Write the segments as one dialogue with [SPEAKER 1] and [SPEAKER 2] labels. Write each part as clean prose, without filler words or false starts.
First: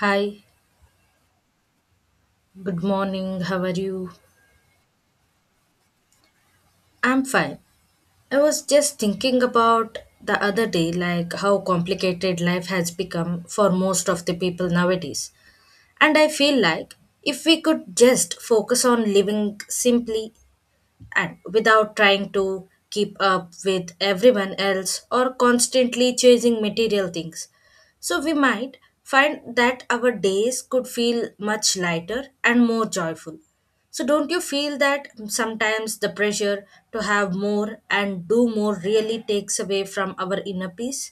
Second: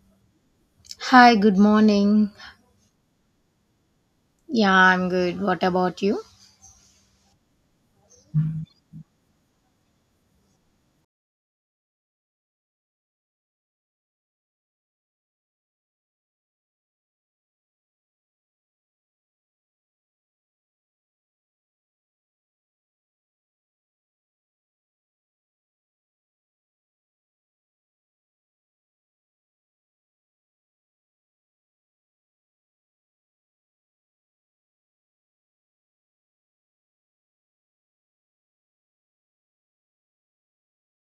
[SPEAKER 1] Hi,
[SPEAKER 2] Hi, good morning.
[SPEAKER 1] good morning. How are you?
[SPEAKER 2] Yeah, I'm good. What about you?
[SPEAKER 1] I'm fine. I was just thinking about the other day, like how complicated life has become for most of the people nowadays. And I feel like if we could just focus on living simply and without trying to keep up with everyone else or constantly chasing material things. So we might find that our days could feel much lighter and more joyful. So don't you feel that sometimes the pressure to have more and do more really takes away from our inner peace?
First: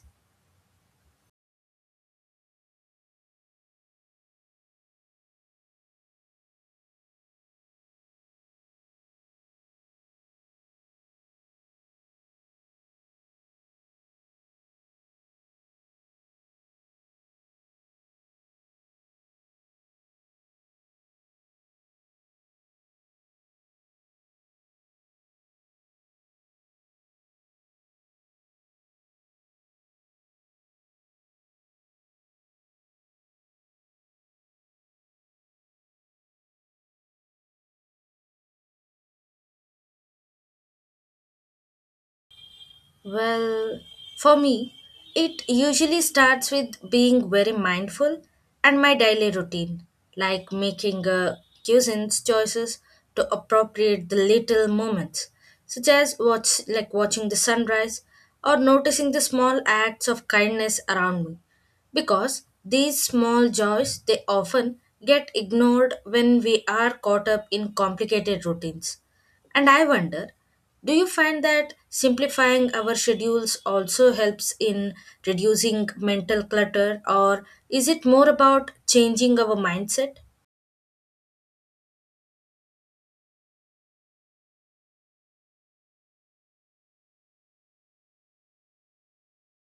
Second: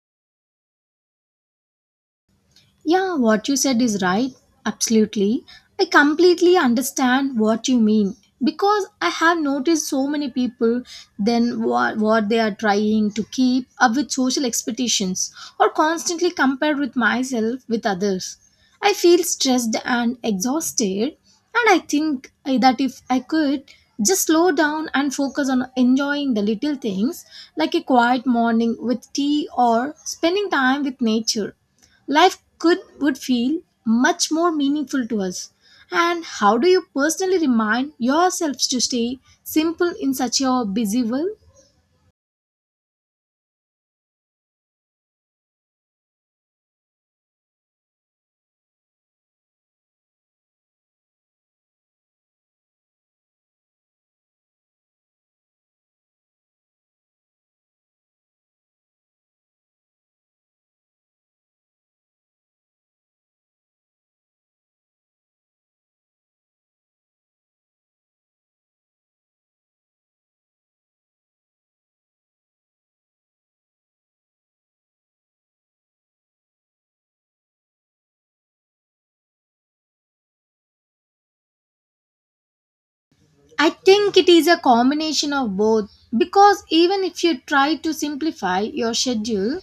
[SPEAKER 2] Yeah, what you said is right. Absolutely. I completely understand what you mean because I have noticed so many people then what they are trying to keep up with social expectations or constantly compare with myself with others. I feel stressed and exhausted, and that if I could just slow down and focus on enjoying the little things, like a quiet morning with tea or spending time with nature, life could would feel much more meaningful to us. And how do you personally remind yourselves to stay simple in such a busy world?
[SPEAKER 1] Well, for me, it usually starts with being very mindful and my daily routine, like making a cuisines choices to appropriate the little moments, such as watching the sunrise or noticing the small acts of kindness around me. Because these small joys they often get ignored when we are caught up in complicated routines. And I wonder, do you find that simplifying our schedules also helps in reducing mental clutter, or is it more about changing our mindset?
[SPEAKER 2] I think it is a combination of both, because even if you try to simplify your schedule,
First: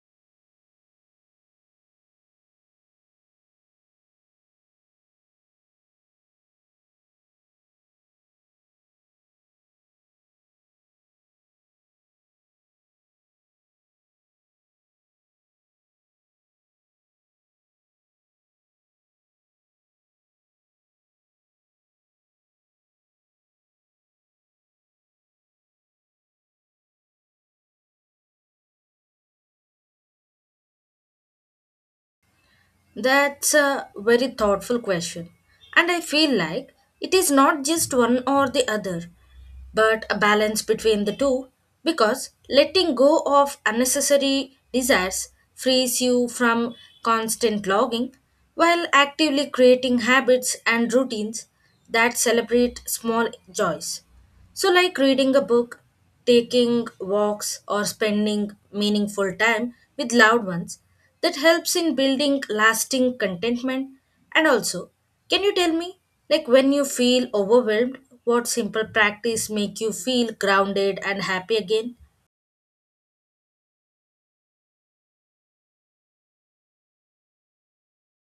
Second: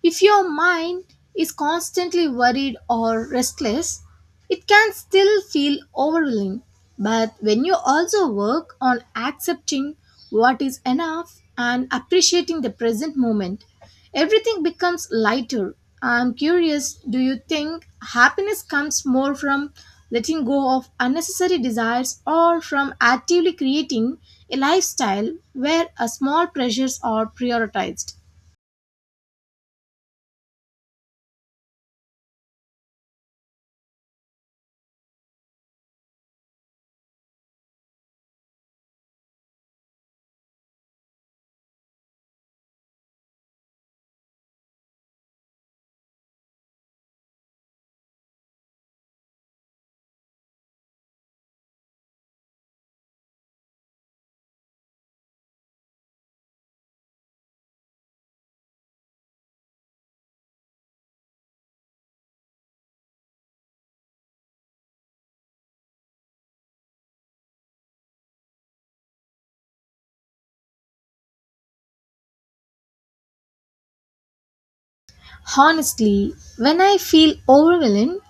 [SPEAKER 2] if your mind is constantly worried or restless, it can still feel overwhelming. But when you also work on accepting what is enough and appreciating the present moment, everything becomes lighter. I'm curious, do you think happiness comes more from letting go of unnecessary desires, or from actively creating a lifestyle where small pleasures are prioritized?
[SPEAKER 1] That's a very thoughtful question. And I feel like it is not just one or the other, but a balance between the two, because letting go of unnecessary desires frees you from constant logging while actively creating habits and routines that celebrate small joys. So, like reading a book, taking walks, or spending meaningful time with loved ones, that helps in building lasting contentment. And also, can you tell me, like when you feel overwhelmed, what simple practice make you feel grounded and happy again?
[SPEAKER 2] Honestly, when I feel overwhelmed,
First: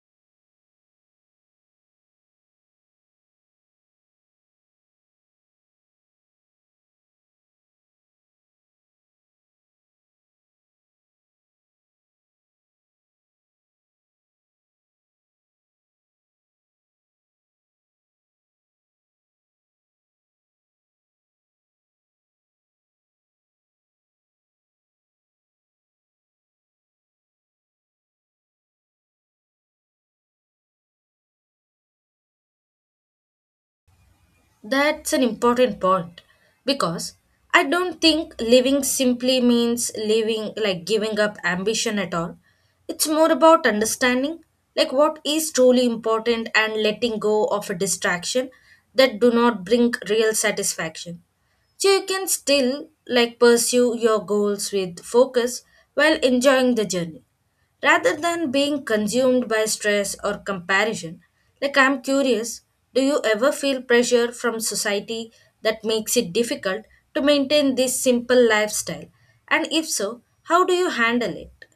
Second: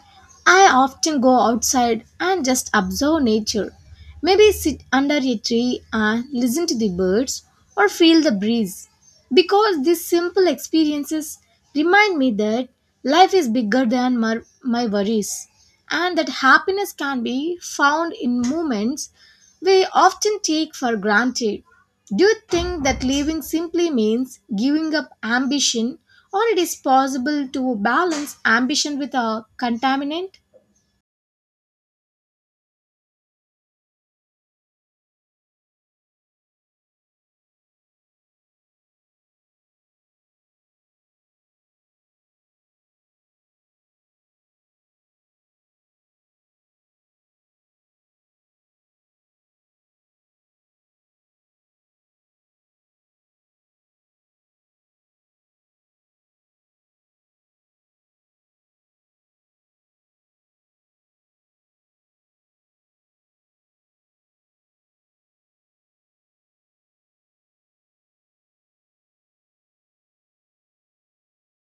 [SPEAKER 2] I often go outside and just observe nature. Maybe sit under a tree and listen to the birds or feel the breeze. Because these simple experiences remind me that life is bigger than my worries, and that happiness can be found in moments we often take for granted. Do you think that leaving simply means giving up ambition, or it is possible to balance ambition with a contaminant?
[SPEAKER 1] That's an important point, because I don't think living simply means living like giving up ambition at all. It's more about understanding like what is truly important and letting go of a distraction that do not bring real satisfaction. So you can still like pursue your goals with focus while enjoying the journey. Rather than being consumed by stress or comparison, like I'm curious, do you ever feel pressure from society that makes it difficult to maintain this simple lifestyle? And if so, how do you handle it?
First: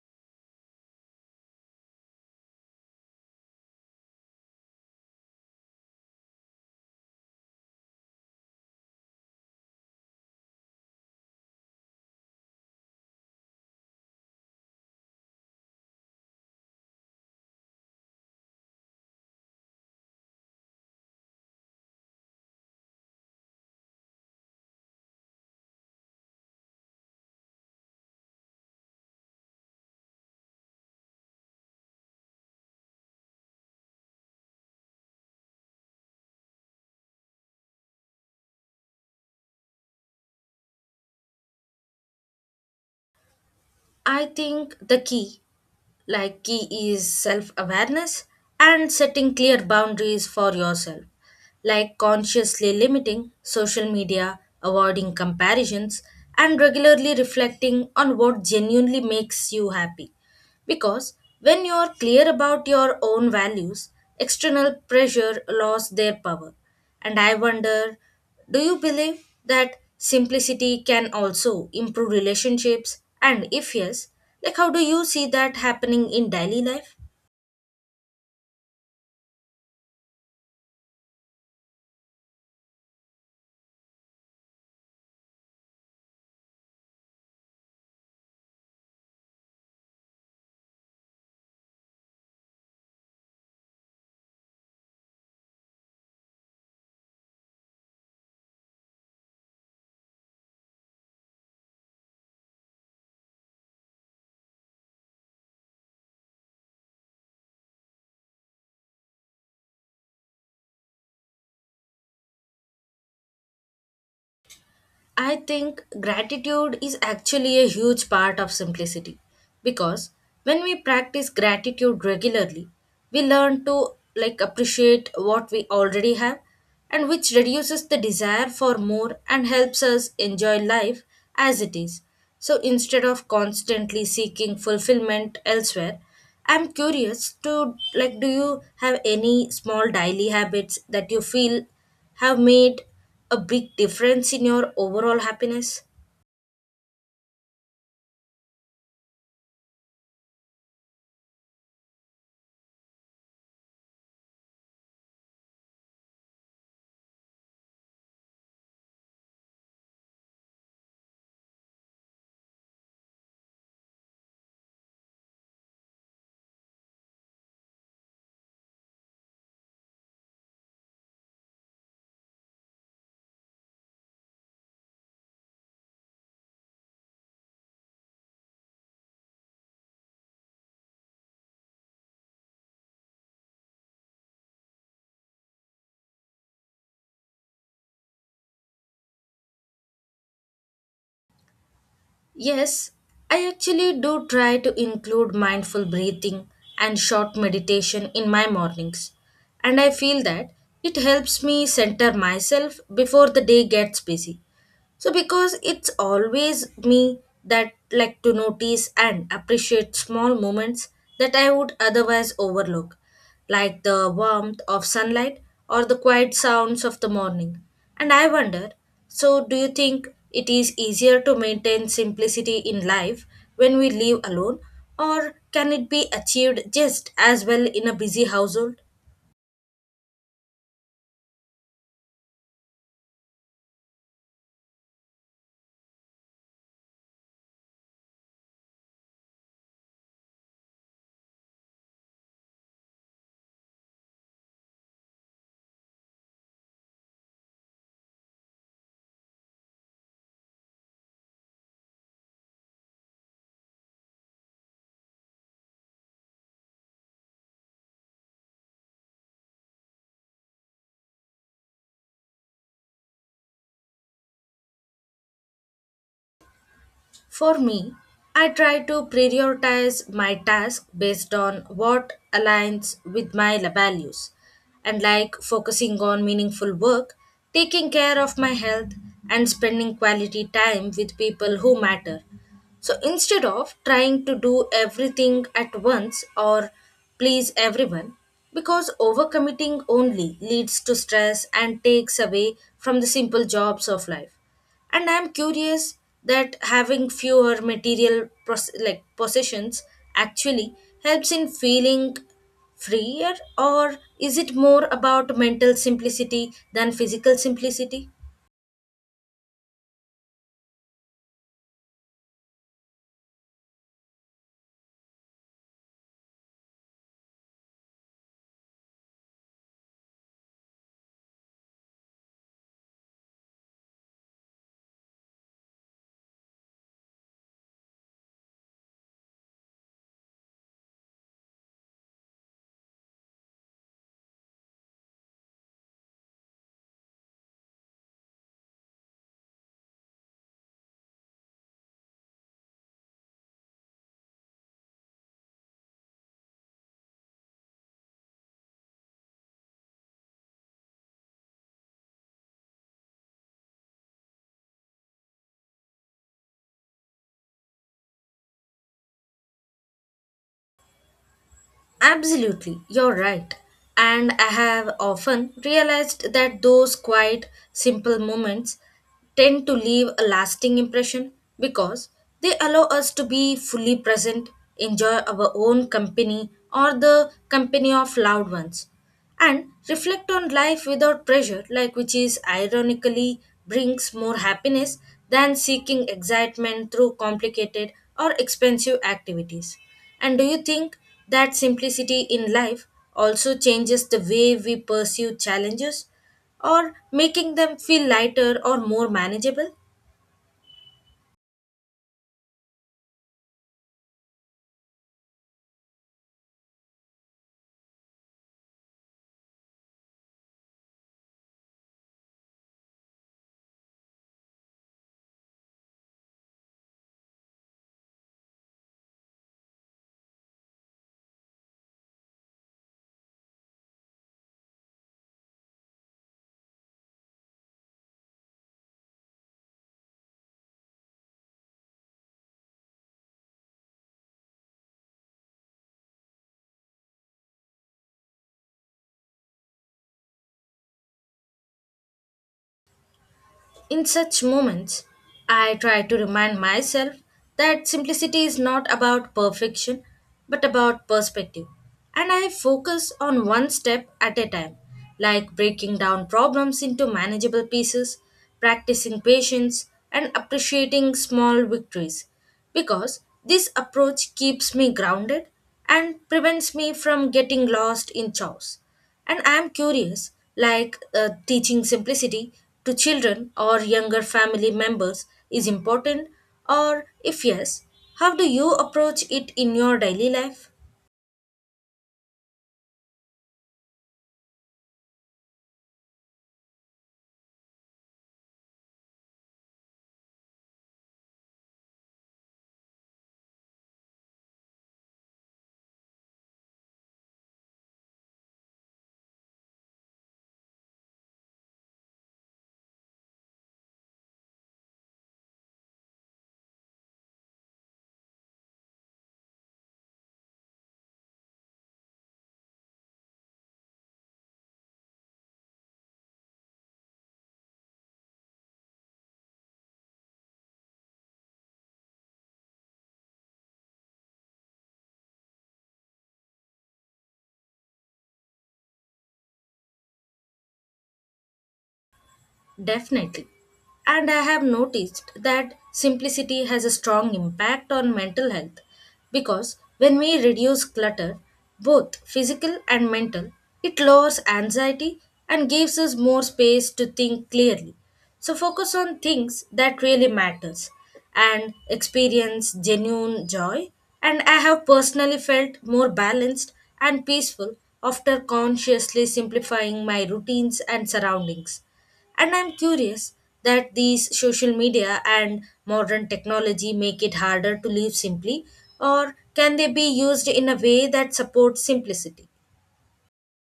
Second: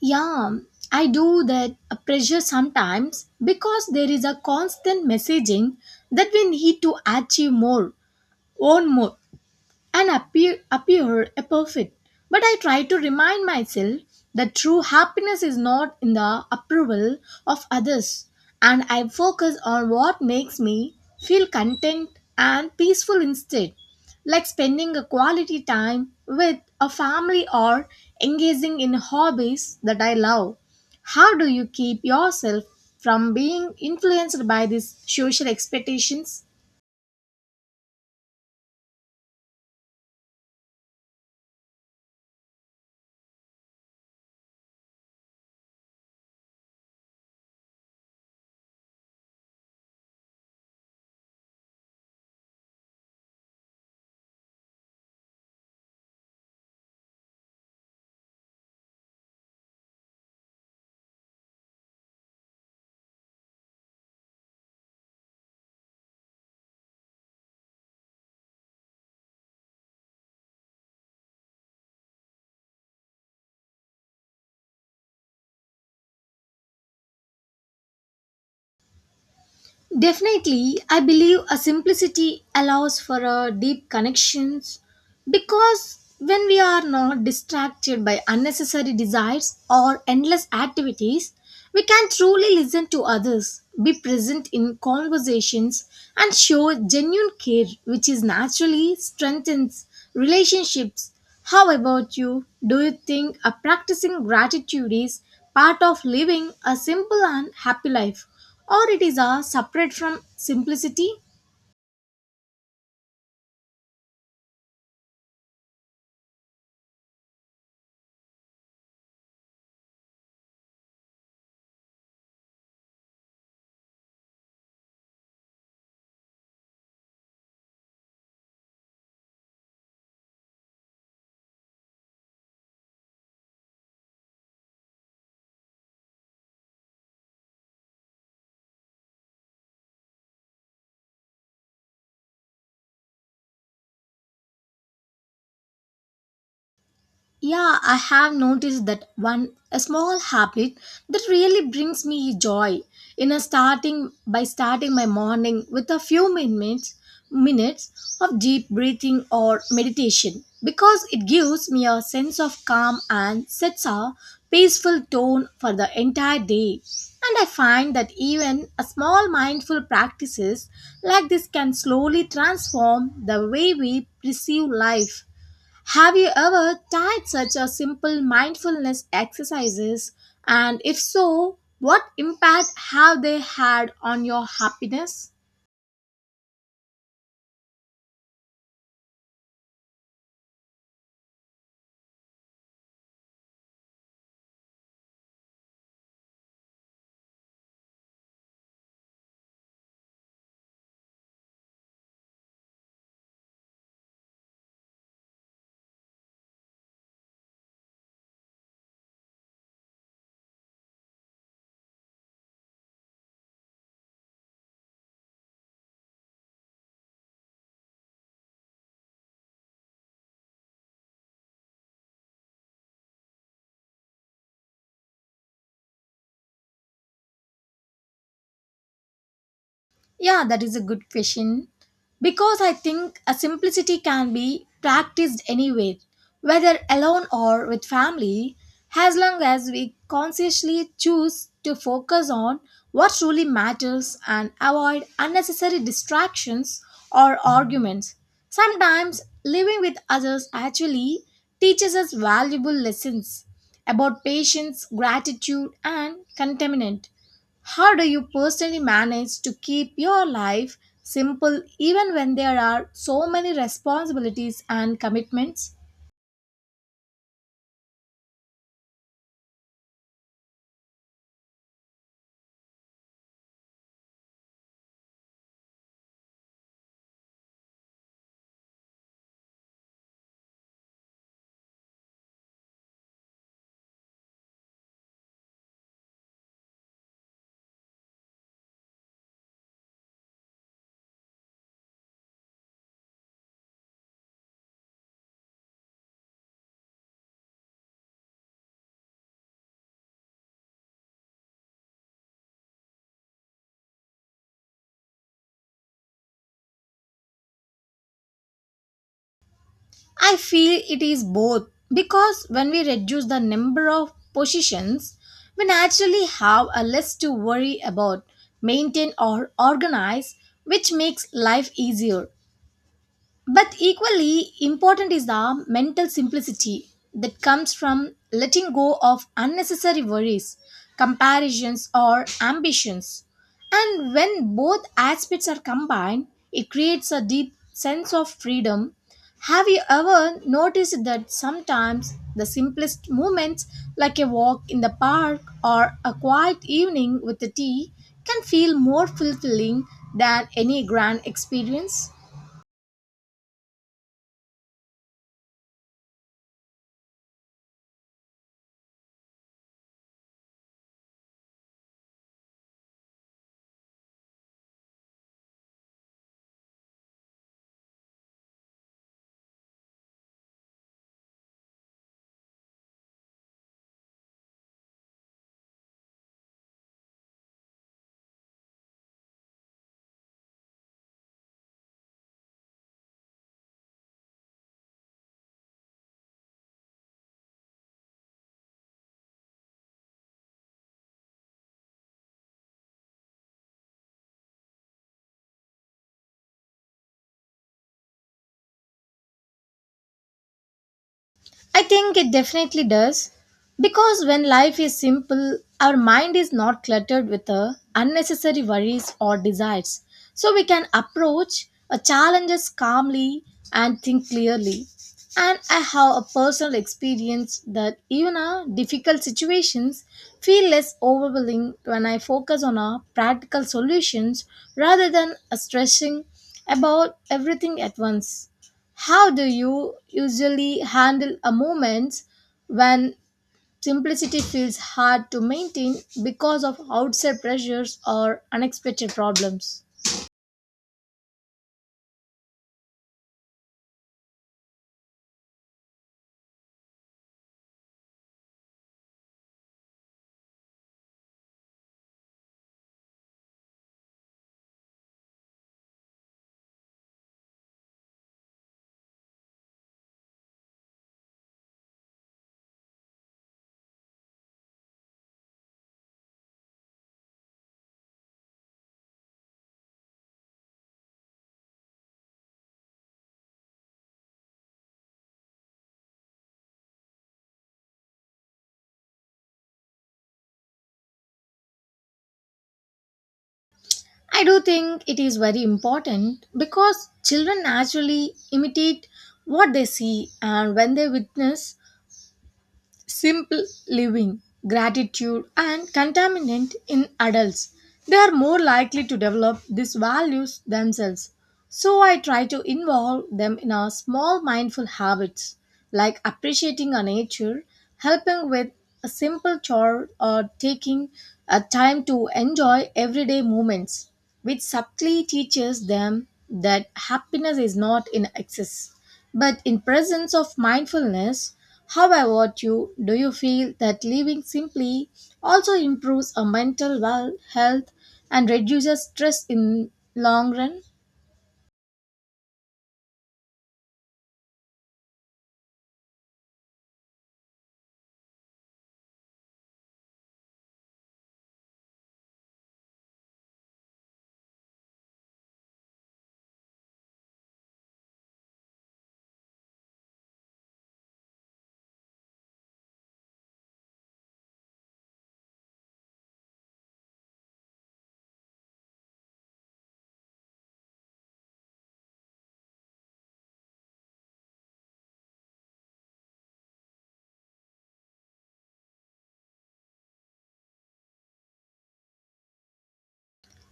[SPEAKER 2] Yeah, I do that pressure sometimes, because there is a constant messaging that we need to achieve more, own more, and appear above it. But I try to remind myself that true happiness is not in the approval of others, and I focus on what makes me feel content and peaceful instead, like spending a quality time with a family or engaging in hobbies that I love. How do you keep yourself from being influenced by these social expectations?
[SPEAKER 1] I think the key like key is self awareness and setting clear boundaries for yourself, like consciously limiting social media, avoiding comparisons, and regularly reflecting on what genuinely makes you happy, because when you are clear about your own values external pressure lost their power. And I wonder, do you believe that simplicity can also improve relationships? And if yes, like how do you see that happening in daily life?
[SPEAKER 2] Definitely, I believe a simplicity allows for a deep connections, because when we are not distracted by unnecessary desires or endless activities, we can truly listen to others, be present in conversations, and show genuine care, which is naturally strengthens relationships. How about you? Do you think a practicing gratitude is part of living a simple and happy life, or it is a separate from simplicity?
[SPEAKER 1] I think gratitude is actually a huge part of simplicity, because when we practice gratitude regularly, we learn to like appreciate what we already have, and which reduces the desire for more and helps us enjoy life as it is. So instead of constantly seeking fulfillment elsewhere, I'm curious to like do you have any small daily habits that you feel have made a big difference in your overall happiness?
[SPEAKER 2] Yeah, I have noticed that one a small habit that really brings me joy. In a starting by starting my morning with a few minutes of deep breathing or meditation, because it gives me a sense of calm and sets a peaceful tone for the entire day. And I find that even a small mindful practices like this can slowly transform the way we perceive life. Have you ever tried such a simple mindfulness exercises? And if so, what impact have they had on your happiness?
[SPEAKER 1] Yes, I actually do try to include mindful breathing and short meditation in my mornings, and I feel that it helps me center myself before the day gets busy. So, because it's always me that like to notice and appreciate small moments that I would otherwise overlook, like the warmth of sunlight or the quiet sounds of the morning. And I wonder, so, do you think it is easier to maintain simplicity in life when we live alone, or can it be achieved just as well in a busy household?
[SPEAKER 2] Yeah, that is a good question. Because I think a simplicity can be practiced anywhere, whether alone or with family, as long as we consciously choose to focus on what truly matters and avoid unnecessary distractions or arguments. Sometimes living with others actually teaches us valuable lessons about patience, gratitude, and contentment. How do you personally manage to keep your life simple even when there are so many responsibilities and commitments?
[SPEAKER 1] For me, I try to prioritize my task based on what aligns with my values and like focusing on meaningful work, taking care of my health, and spending quality time with people who matter. So instead of trying to do everything at once or please everyone, because overcommitting only leads to stress and takes away from the simple jobs of life. And I'm curious that having fewer material possessions actually helps in feeling freer, or is it more about mental simplicity than physical simplicity?
[SPEAKER 2] I feel it is both, because when we reduce the number of positions, we naturally have a less to worry about, maintain, or organize, which makes life easier. But equally important is the mental simplicity that comes from letting go of unnecessary worries, comparisons, or ambitions. And when both aspects are combined, it creates a deep sense of freedom. Have you ever noticed that sometimes the simplest moments, like a walk in the park or a quiet evening with a tea, can feel more fulfilling than any grand experience?
[SPEAKER 1] Absolutely, you're right. And I have often realized that those quiet, simple moments tend to leave a lasting impression because they allow us to be fully present, enjoy our own company or the company of loved ones, and reflect on life without pressure, like which is ironically brings more happiness than seeking excitement through complicated or expensive activities. And do you think that simplicity in life also changes the way we pursue challenges, or making them feel lighter or more manageable?
[SPEAKER 2] I think it definitely does. Because when life is simple, our mind is not cluttered with unnecessary worries or desires. So we can approach challenges calmly and think clearly. And I have a personal experience that even difficult situations feel less overwhelming when I focus on practical solutions rather than stressing about everything at once. How do you usually handle a moment when simplicity feels hard to maintain because of outside pressures or unexpected problems?
[SPEAKER 1] In such moments, I try to remind myself that simplicity is not about perfection but about perspective. And I focus on one step at a time, like breaking down problems into manageable pieces, practicing patience, and appreciating small victories. Because this approach keeps me grounded and prevents me from getting lost in chaos. And I'm curious, like teaching simplicity to children or younger family members is important, or if yes, how do you approach it in your daily life?
[SPEAKER 2] I do think it is very important, because children naturally imitate what they see, and when they witness simple living, gratitude, and contentment in adults, they are more likely to develop these values themselves. So I try to involve them in our small mindful habits, like appreciating our nature, helping with a simple chore, or taking a time to enjoy everyday moments, which subtly teaches them that happiness is not in excess but in presence of mindfulness. How about you? Do you feel that living simply also improves our mental well health and reduces stress in long run?
[SPEAKER 1] Definitely. And I have noticed that simplicity has a strong impact on mental health, because when we reduce clutter, both physical and mental, it lowers anxiety and gives us more space to think clearly. So focus on things that really matters and experience genuine joy, and I have personally felt more balanced and peaceful after consciously simplifying my routines and surroundings. And I'm curious that these social media and modern technology make it harder to live simply, or can they be used in a way that supports simplicity?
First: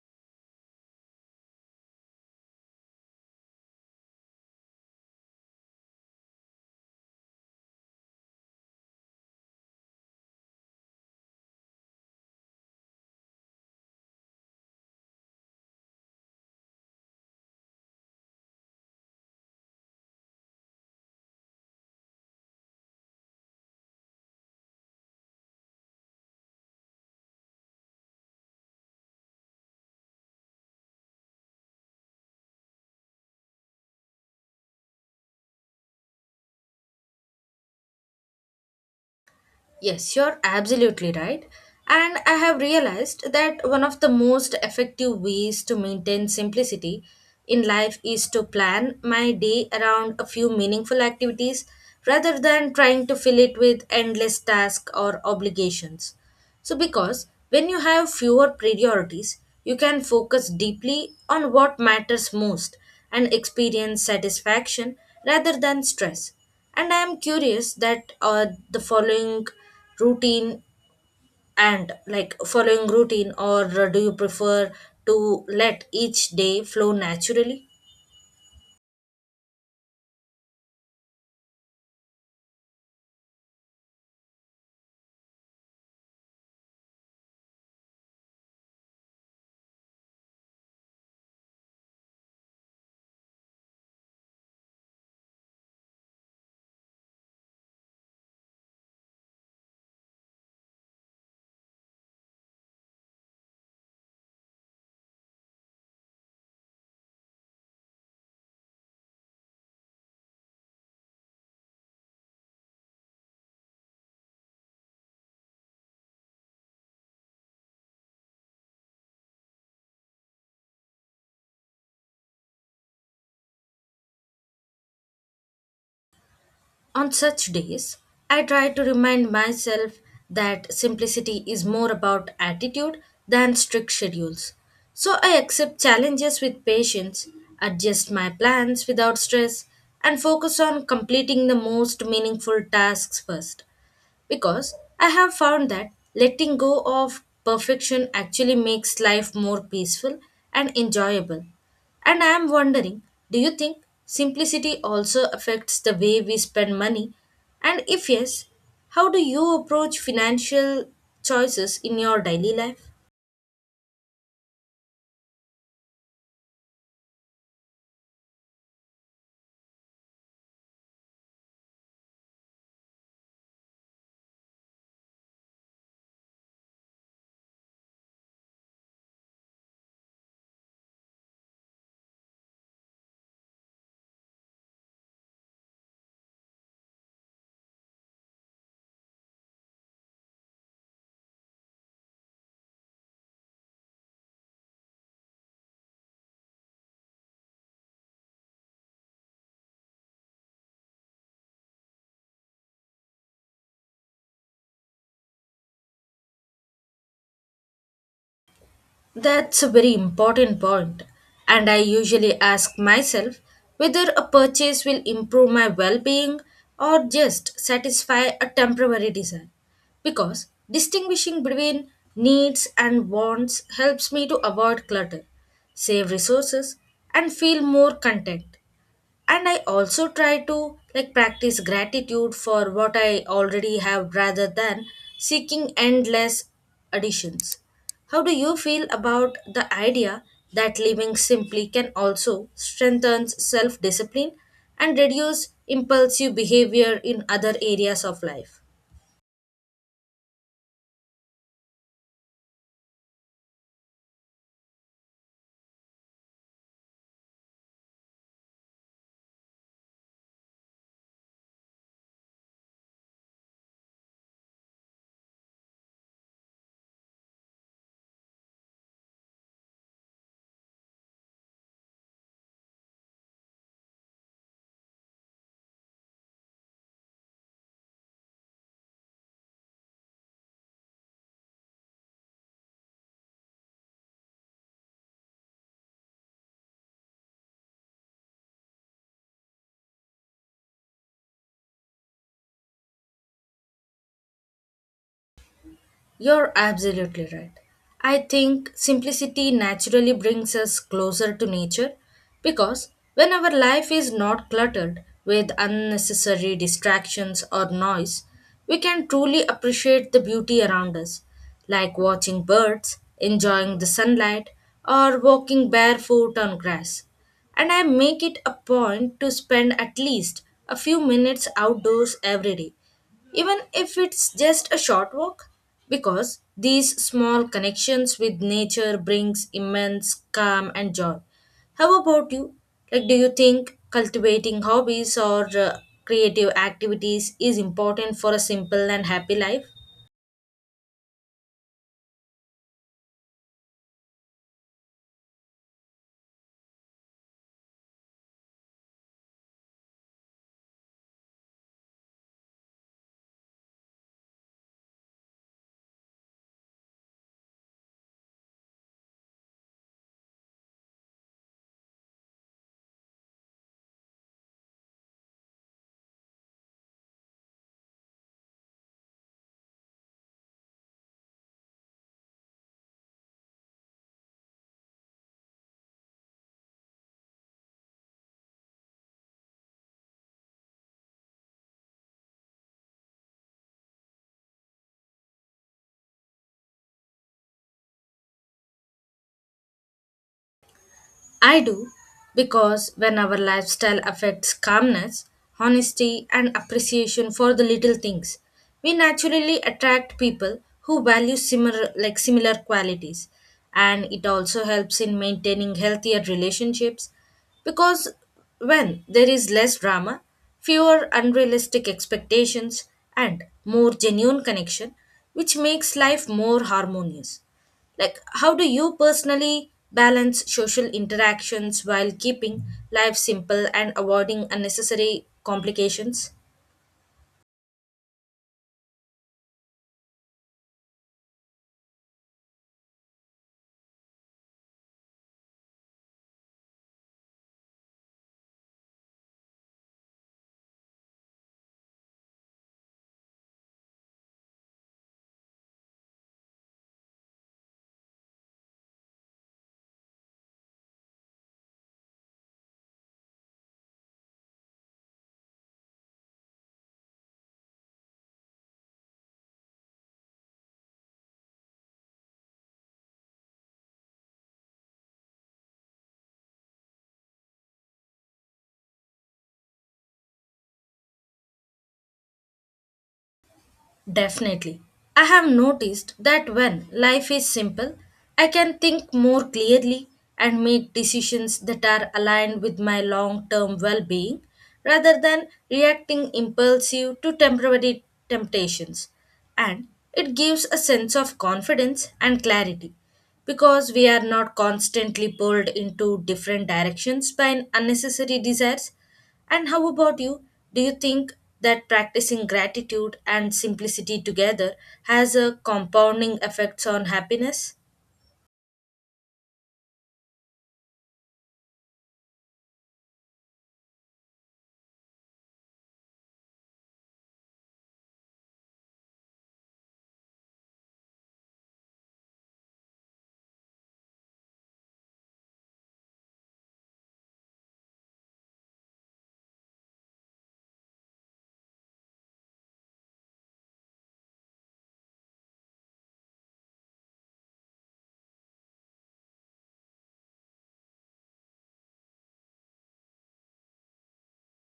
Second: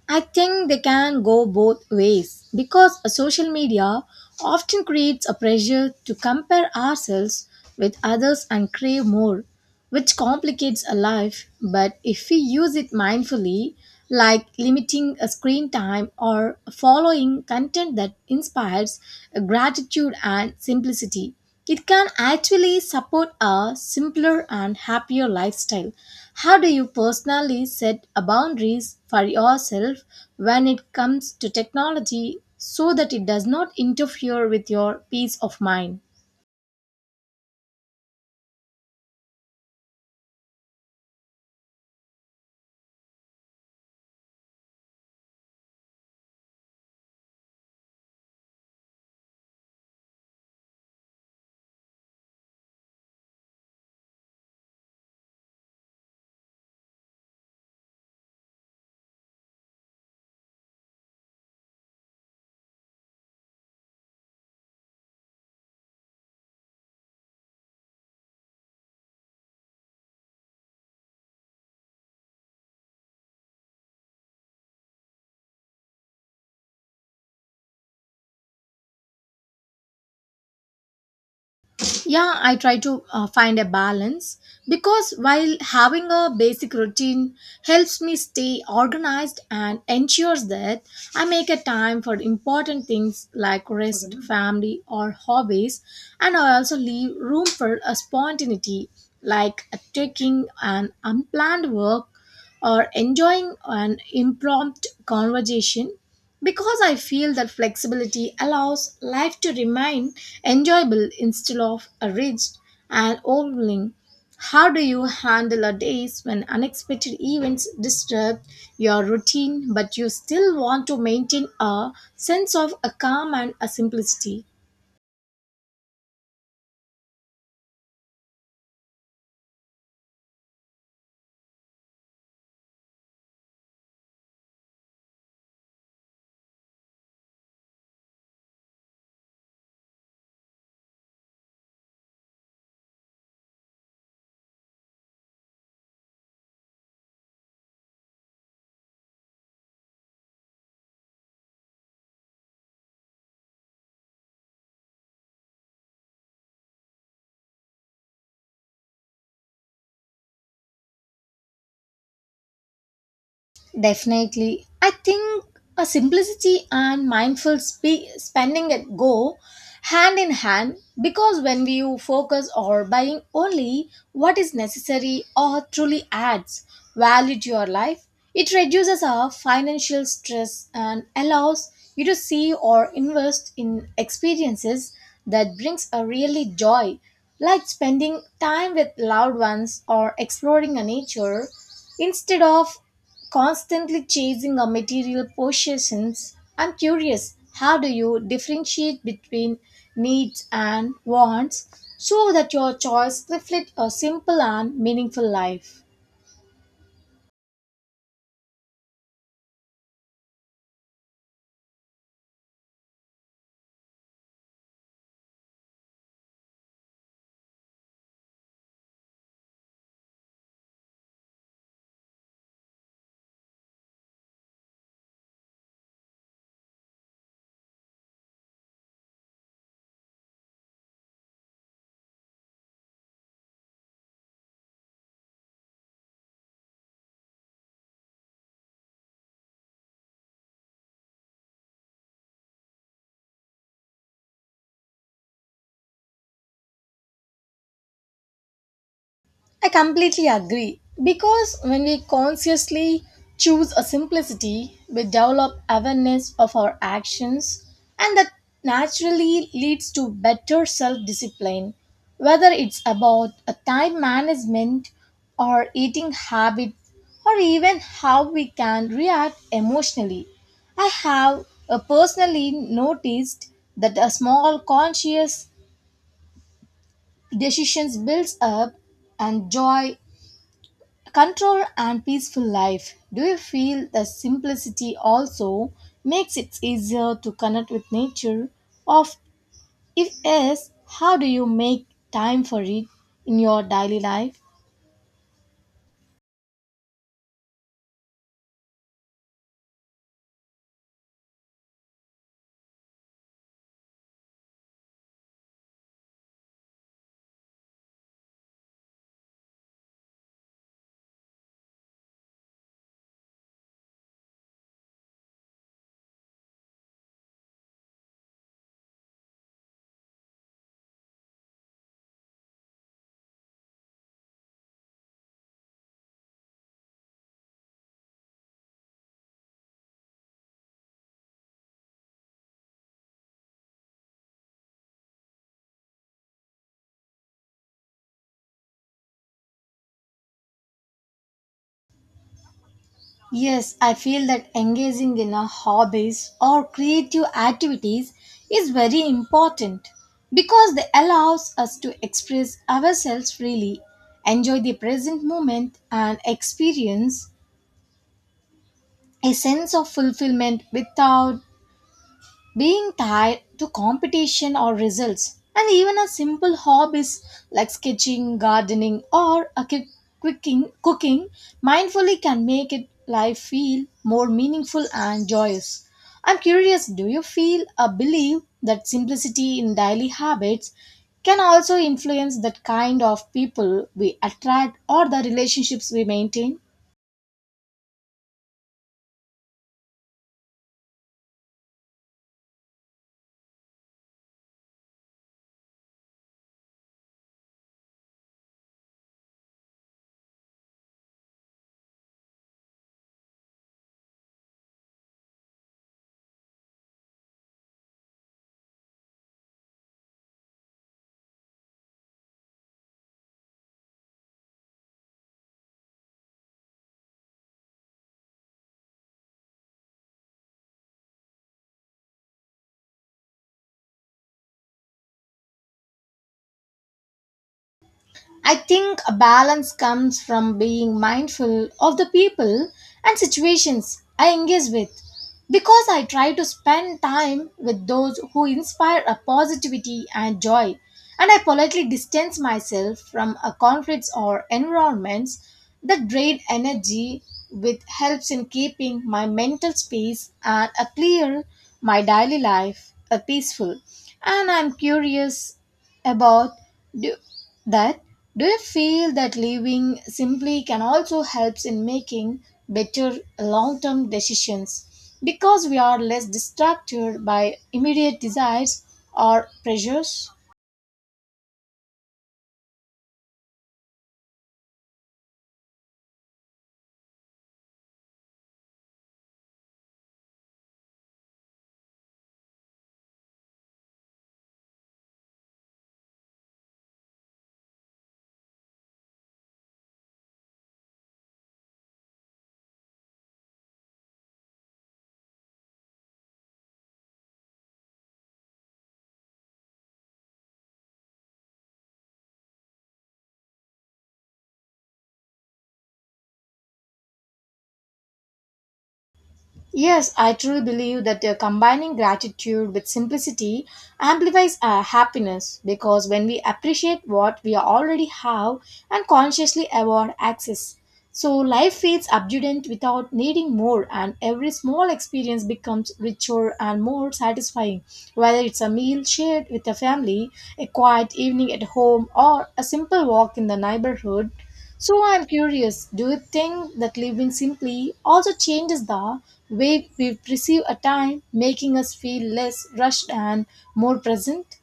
[SPEAKER 2] I think they can go both ways, because a social media often creates a pressure to compare ourselves with others and crave more, which complicates a life. But if we use it mindfully, like limiting a screen time or following content that inspires gratitude and simplicity, it can actually support a simpler and happier lifestyle. How do you personally set a boundaries for yourself when it comes to technology, so that it does not interfere with your peace of mind?
[SPEAKER 1] Yes, you're absolutely right. And I have realized that one of the most effective ways to maintain simplicity in life is to plan my day around a few meaningful activities rather than trying to fill it with endless tasks or obligations. So, because when you have fewer priorities, you can focus deeply on what matters most and experience satisfaction rather than stress. And I am curious that the following routine, and like following routine, or do you prefer to let each day flow naturally?
[SPEAKER 2] Yeah, I try to find a balance, because while having a basic routine helps me stay organized and ensures that I make a time for important things like rest, family, or hobbies, and I also leave room for a spontaneity, like taking an unplanned work or enjoying an impromptu conversation, because I feel that flexibility allows life to remain enjoyable instead of rigid and overwhelming. How do you handle a days when unexpected events disturb your routine, but you still want to maintain a sense of a calm and a simplicity?
[SPEAKER 1] On such days, I try to remind myself that simplicity is more about attitude than strict schedules. So I accept challenges with patience, adjust my plans without stress, and focus on completing the most meaningful tasks first, because I have found that letting go of perfection actually makes life more peaceful and enjoyable. And I am wondering, do you think simplicity also affects the way we spend money? And if yes, how do you approach financial choices in your daily life?
[SPEAKER 2] Definitely. I think a simplicity and mindful spending it go hand in hand, because when we focus on buying only what is necessary or truly adds value to your life, it reduces our financial stress and allows you to see or invest in experiences that brings a really joy, like spending time with loved ones or exploring a nature instead of constantly chasing our material possessions. I'm curious, how do you differentiate between needs and wants so that your choice reflect a simple and meaningful life?
[SPEAKER 1] That's a very important point, and I usually ask myself whether a purchase will improve my well being or just satisfy a temporary desire. Because distinguishing between needs and wants helps me to avoid clutter, save resources, and feel more content. And I also try to like practice gratitude for what I already have rather than seeking endless additions. How do you feel about the idea that living simply can also strengthen self discipline and reduce impulsive behavior in other areas of life?
[SPEAKER 2] I completely agree, because when we consciously choose a simplicity, we develop awareness of our actions, and that naturally leads to better self discipline, whether it's about a time management or eating habits or even how we can react emotionally. I have personally noticed that a small conscious decisions builds up and joy control and peaceful life. Do you feel the simplicity also makes it easier to connect with nature of, if yes, how do you make time for it in your daily life?
[SPEAKER 1] You're absolutely right. I think simplicity naturally brings us closer to nature, because when our life is not cluttered with unnecessary distractions or noise, we can truly appreciate the beauty around us, like watching birds, enjoying the sunlight, or walking barefoot on grass. And I make it a point to spend at least a few minutes outdoors every day, even if it's just a short walk, because these small connections with nature brings immense calm and joy. How about you, like do you think cultivating hobbies or creative activities is important for a simple and happy life?
[SPEAKER 2] Yes, I feel that engaging in a hobbies or creative activities is very important, because they allows us to express ourselves freely, enjoy the present moment, and experience a sense of fulfillment without being tied to competition or results, and even a simple hobbies like sketching, gardening, or a cooking mindfully can make it life feel more meaningful and joyous. I'm curious, do you feel or believe that simplicity in daily habits can also influence that kind of people we attract or the relationships we maintain?
[SPEAKER 1] I do, because when our lifestyle affects calmness, honesty, and appreciation for the little things, we naturally attract people who value similar qualities. And it also helps in maintaining healthier relationships, because when there is less drama, fewer unrealistic expectations, and more genuine connection, which makes life more harmonious. Like, how do you personally balance social interactions while keeping life simple and avoiding unnecessary complications?
[SPEAKER 2] I think a balance comes from being mindful of the people and situations I engage with, because I try to spend time with those who inspire a positivity and joy, and I politely distance myself from a conflicts or environments that drain energy, which helps in keeping my mental space and a clear my daily life a peaceful. And I'm curious about do, that do you feel that living simply can also helps in making better long-term decisions because we are less distracted by immediate desires or pressures?
[SPEAKER 1] Definitely. I have noticed that when life is simple, I can think more clearly and make decisions that are aligned with my long term well being rather than reacting impulsive to temporary temptations. And it gives a sense of confidence and clarity because we are not constantly pulled into different directions by unnecessary desires. And how about you? Do you think that practicing gratitude and simplicity together has a compounding effects on happiness?
[SPEAKER 2] Yes, I truly believe that combining gratitude with simplicity amplifies our happiness, because when we appreciate what we already have and consciously avoid access, so life feels abundant without needing more, and every small experience becomes richer and more satisfying. Whether it's a meal shared with a family, a quiet evening at home, or a simple walk in the neighborhood. So I'm curious, do you think that living simply also changes the way we perceive a time, making us feel less rushed and more present?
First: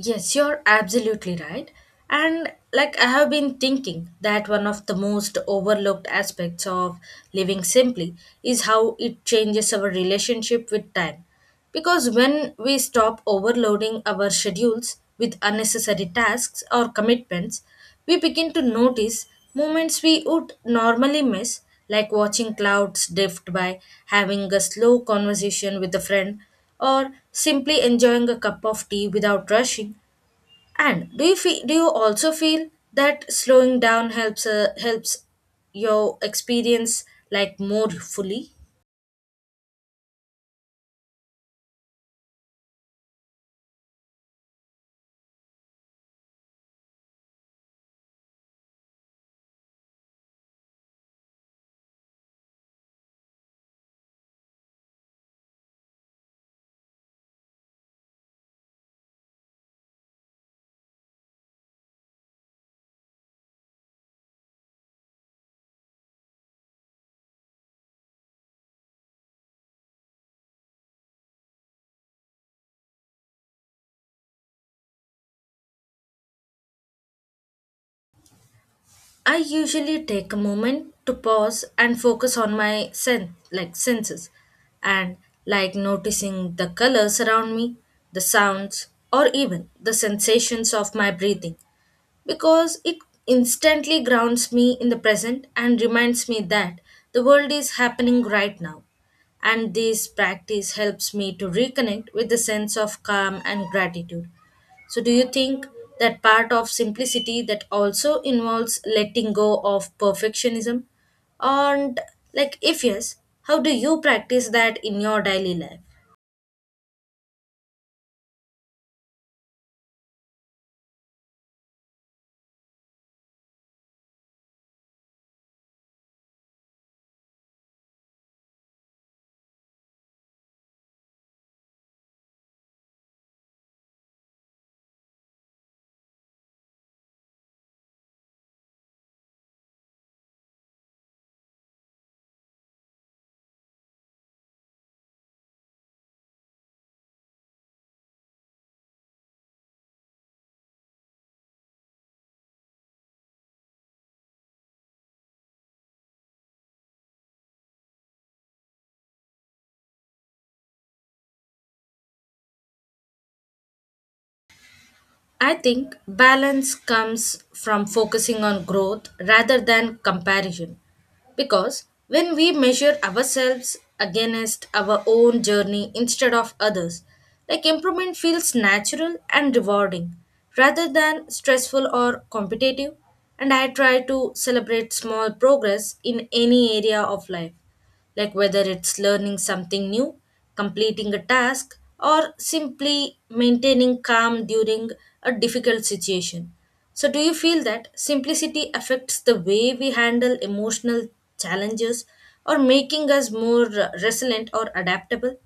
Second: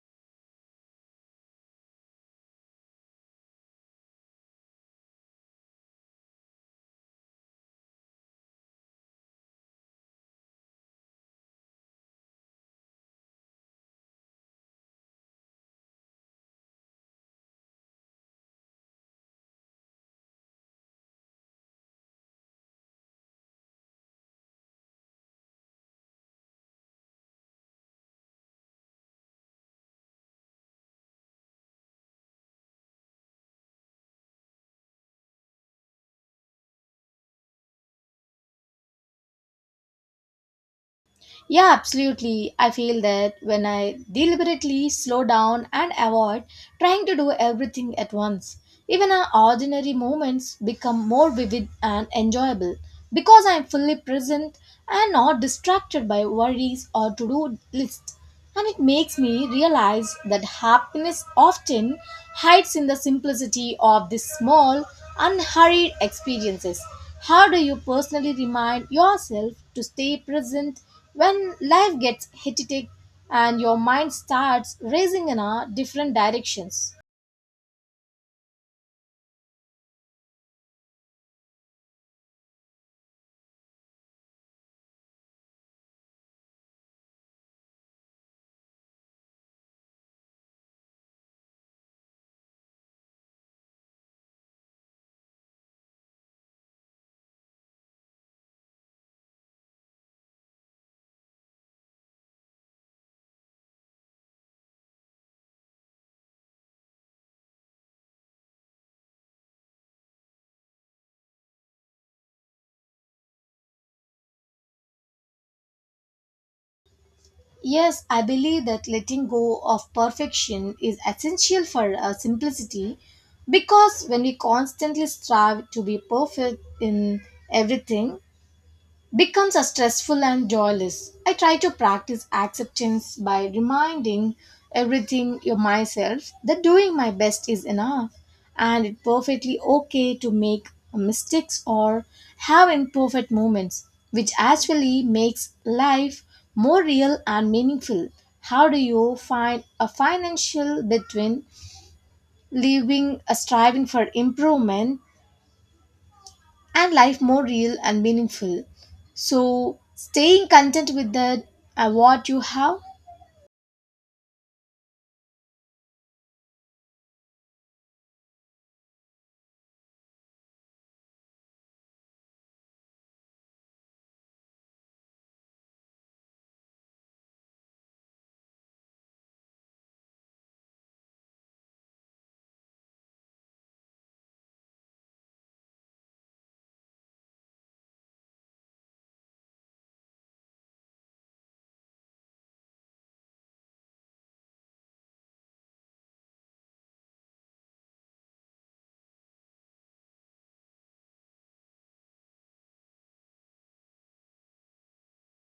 [SPEAKER 1] Yes, you're absolutely right. And like I have been thinking that one of the most overlooked aspects of living simply is how it changes our relationship with time. Because when we stop overloading our schedules with unnecessary tasks or commitments, we begin to notice moments we would normally miss, like watching clouds drift by, having a slow conversation with a friend, or simply enjoying a cup of tea without rushing. And do you also feel that slowing down helps helps your experience like more fully?
[SPEAKER 2] Yeah, absolutely. I feel that when I deliberately slow down and avoid trying to do everything at once, even our ordinary moments become more vivid and enjoyable, because I am fully present and not distracted by worries or to do lists. And it makes me realize that happiness often hides in the simplicity of these small, unhurried experiences. How do you personally remind yourself to stay present when life gets hectic and your mind starts racing in a different directions?
[SPEAKER 1] I usually take a moment to pause and focus on my senses and like noticing the colors around me, the sounds or even the sensations of my breathing. Because it instantly grounds me in the present and reminds me that the world is happening right now. And this practice helps me to reconnect with the sense of calm and gratitude. So, do you think that part of simplicity that also involves letting go of perfectionism? And, like, if yes, how do you practice that in your daily life?
[SPEAKER 2] Yes, I believe that letting go of perfection is essential for simplicity, because when we constantly strive to be perfect in everything, becomes a stressful and joyless. I try to practice acceptance by reminding everything you myself that doing my best is enough, and it's perfectly okay to make mistakes or have imperfect moments, which actually makes life more real and meaningful. How do you find a financial between living a striving for improvement and life more real and meaningful? So, staying content with the what you have?
[SPEAKER 1] I think balance comes from focusing on growth rather than comparison. Because when we measure ourselves against our own journey instead of others, like improvement feels natural and rewarding rather than stressful or competitive. And I try to celebrate small progress in any area of life, like whether it's learning something new, completing a task, or simply maintaining calm during a difficult situation. So, do you feel that simplicity affects the way we handle emotional challenges or making us more resilient or adaptable?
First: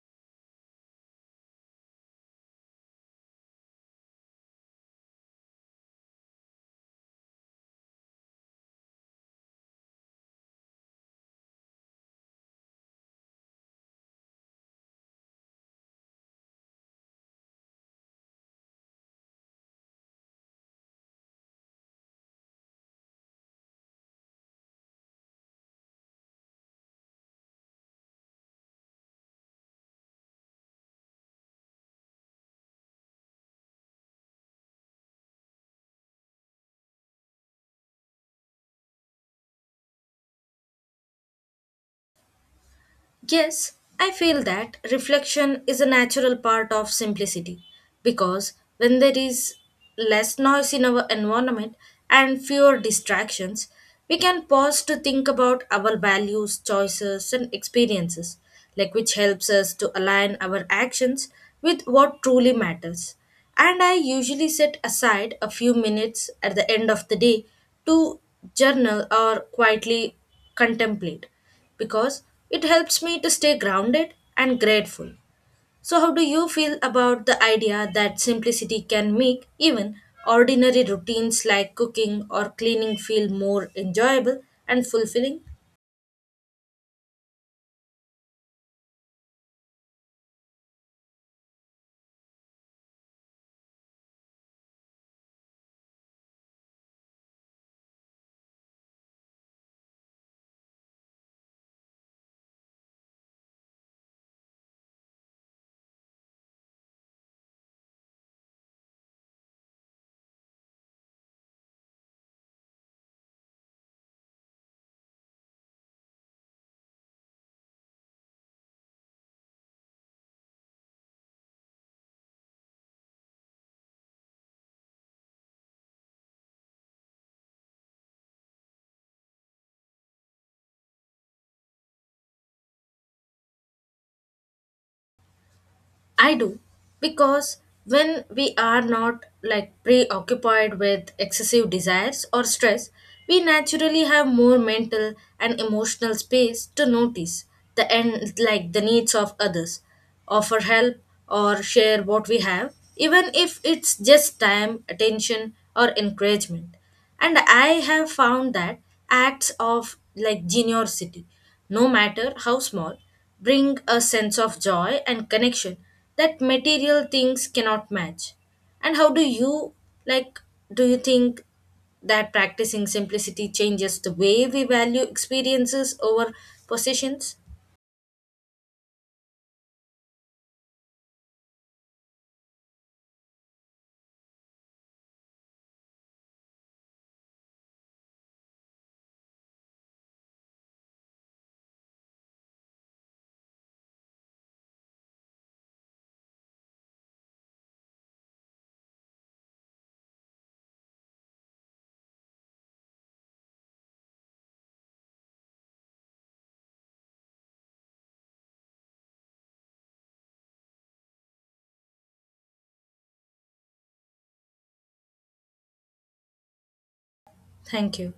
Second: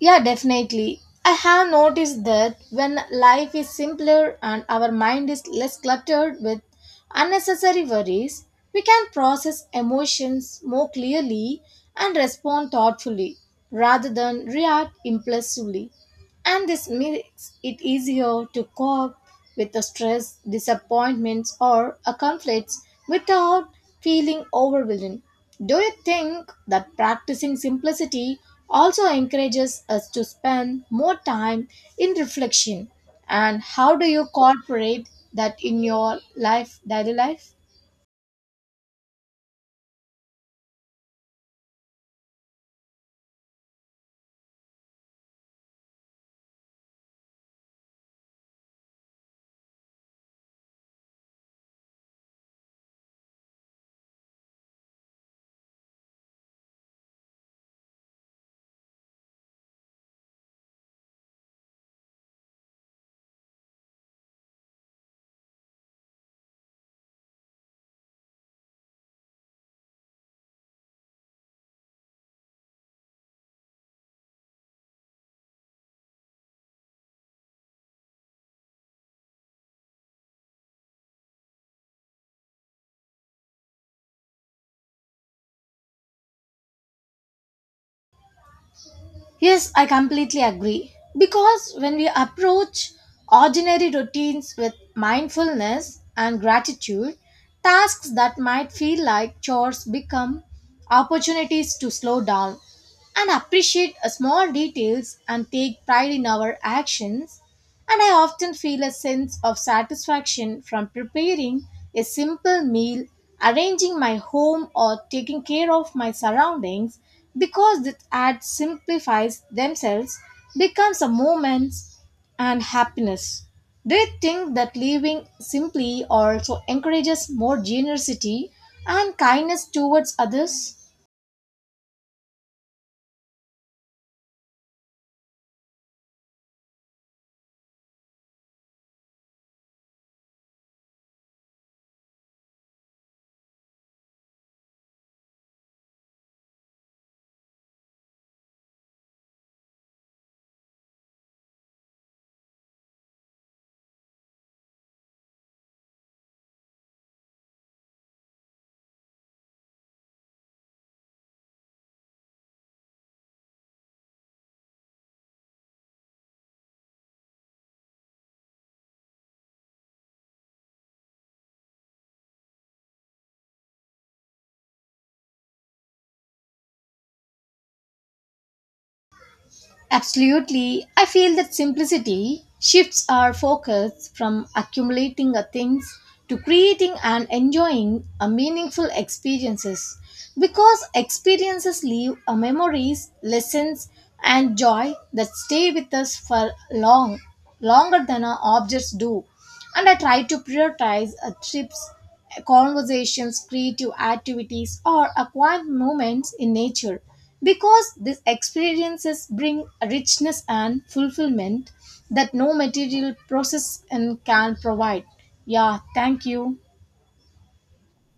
[SPEAKER 2] Yeah, definitely. I have noticed that when life is simpler and our mind is less cluttered with unnecessary worries, we can process emotions more clearly and respond thoughtfully rather than react impulsively. And this makes it easier to cope with the stress, disappointments, or conflicts without feeling overwhelmed. Do you think that practicing simplicity also encourages us to spend more time in reflection? And how do you incorporate that in your life, daily life?
[SPEAKER 1] Yes, I feel that reflection is a natural part of simplicity, because when there is less noise in our environment and fewer distractions, we can pause to think about our values, choices, and experiences, like which helps us to align our actions with what truly matters. And I usually set aside a few minutes at the end of the day to journal or quietly contemplate, because it helps me to stay grounded and grateful. So, how do you feel about the idea that simplicity can make even ordinary routines like cooking or cleaning feel more enjoyable and fulfilling?
[SPEAKER 2] Yes, I completely agree. Because when we approach ordinary routines with mindfulness and gratitude, tasks that might feel like chores become opportunities to slow down and appreciate small details and take pride in our actions. And I often feel a sense of satisfaction from preparing a simple meal, arranging my home, or taking care of my surroundings, because that act simplifies themselves becomes a moment and happiness. Do you think that living simply also encourages more generosity and kindness towards others?
[SPEAKER 1] I do, because when we are not like preoccupied with excessive desires or stress, we naturally have more mental and emotional space to notice the end like the needs of others, offer help or share what we have, even if it's just time, attention or encouragement. And I have found that acts of like generosity, no matter how small, bring a sense of joy and connection that material things cannot match. And how do you like, do you think that practicing simplicity changes the way we value experiences over possessions?
[SPEAKER 2] Absolutely. I feel that simplicity shifts our focus from accumulating a things to creating and enjoying a meaningful experiences, because experiences leave a memories, lessons, and joy that stay with us for longer than our objects do. And I try to prioritize trips, conversations, creative activities, or a quiet moments in nature, because these experiences bring a richness and fulfillment that no material process and can provide. Yeah, thank you.
[SPEAKER 1] Thank you.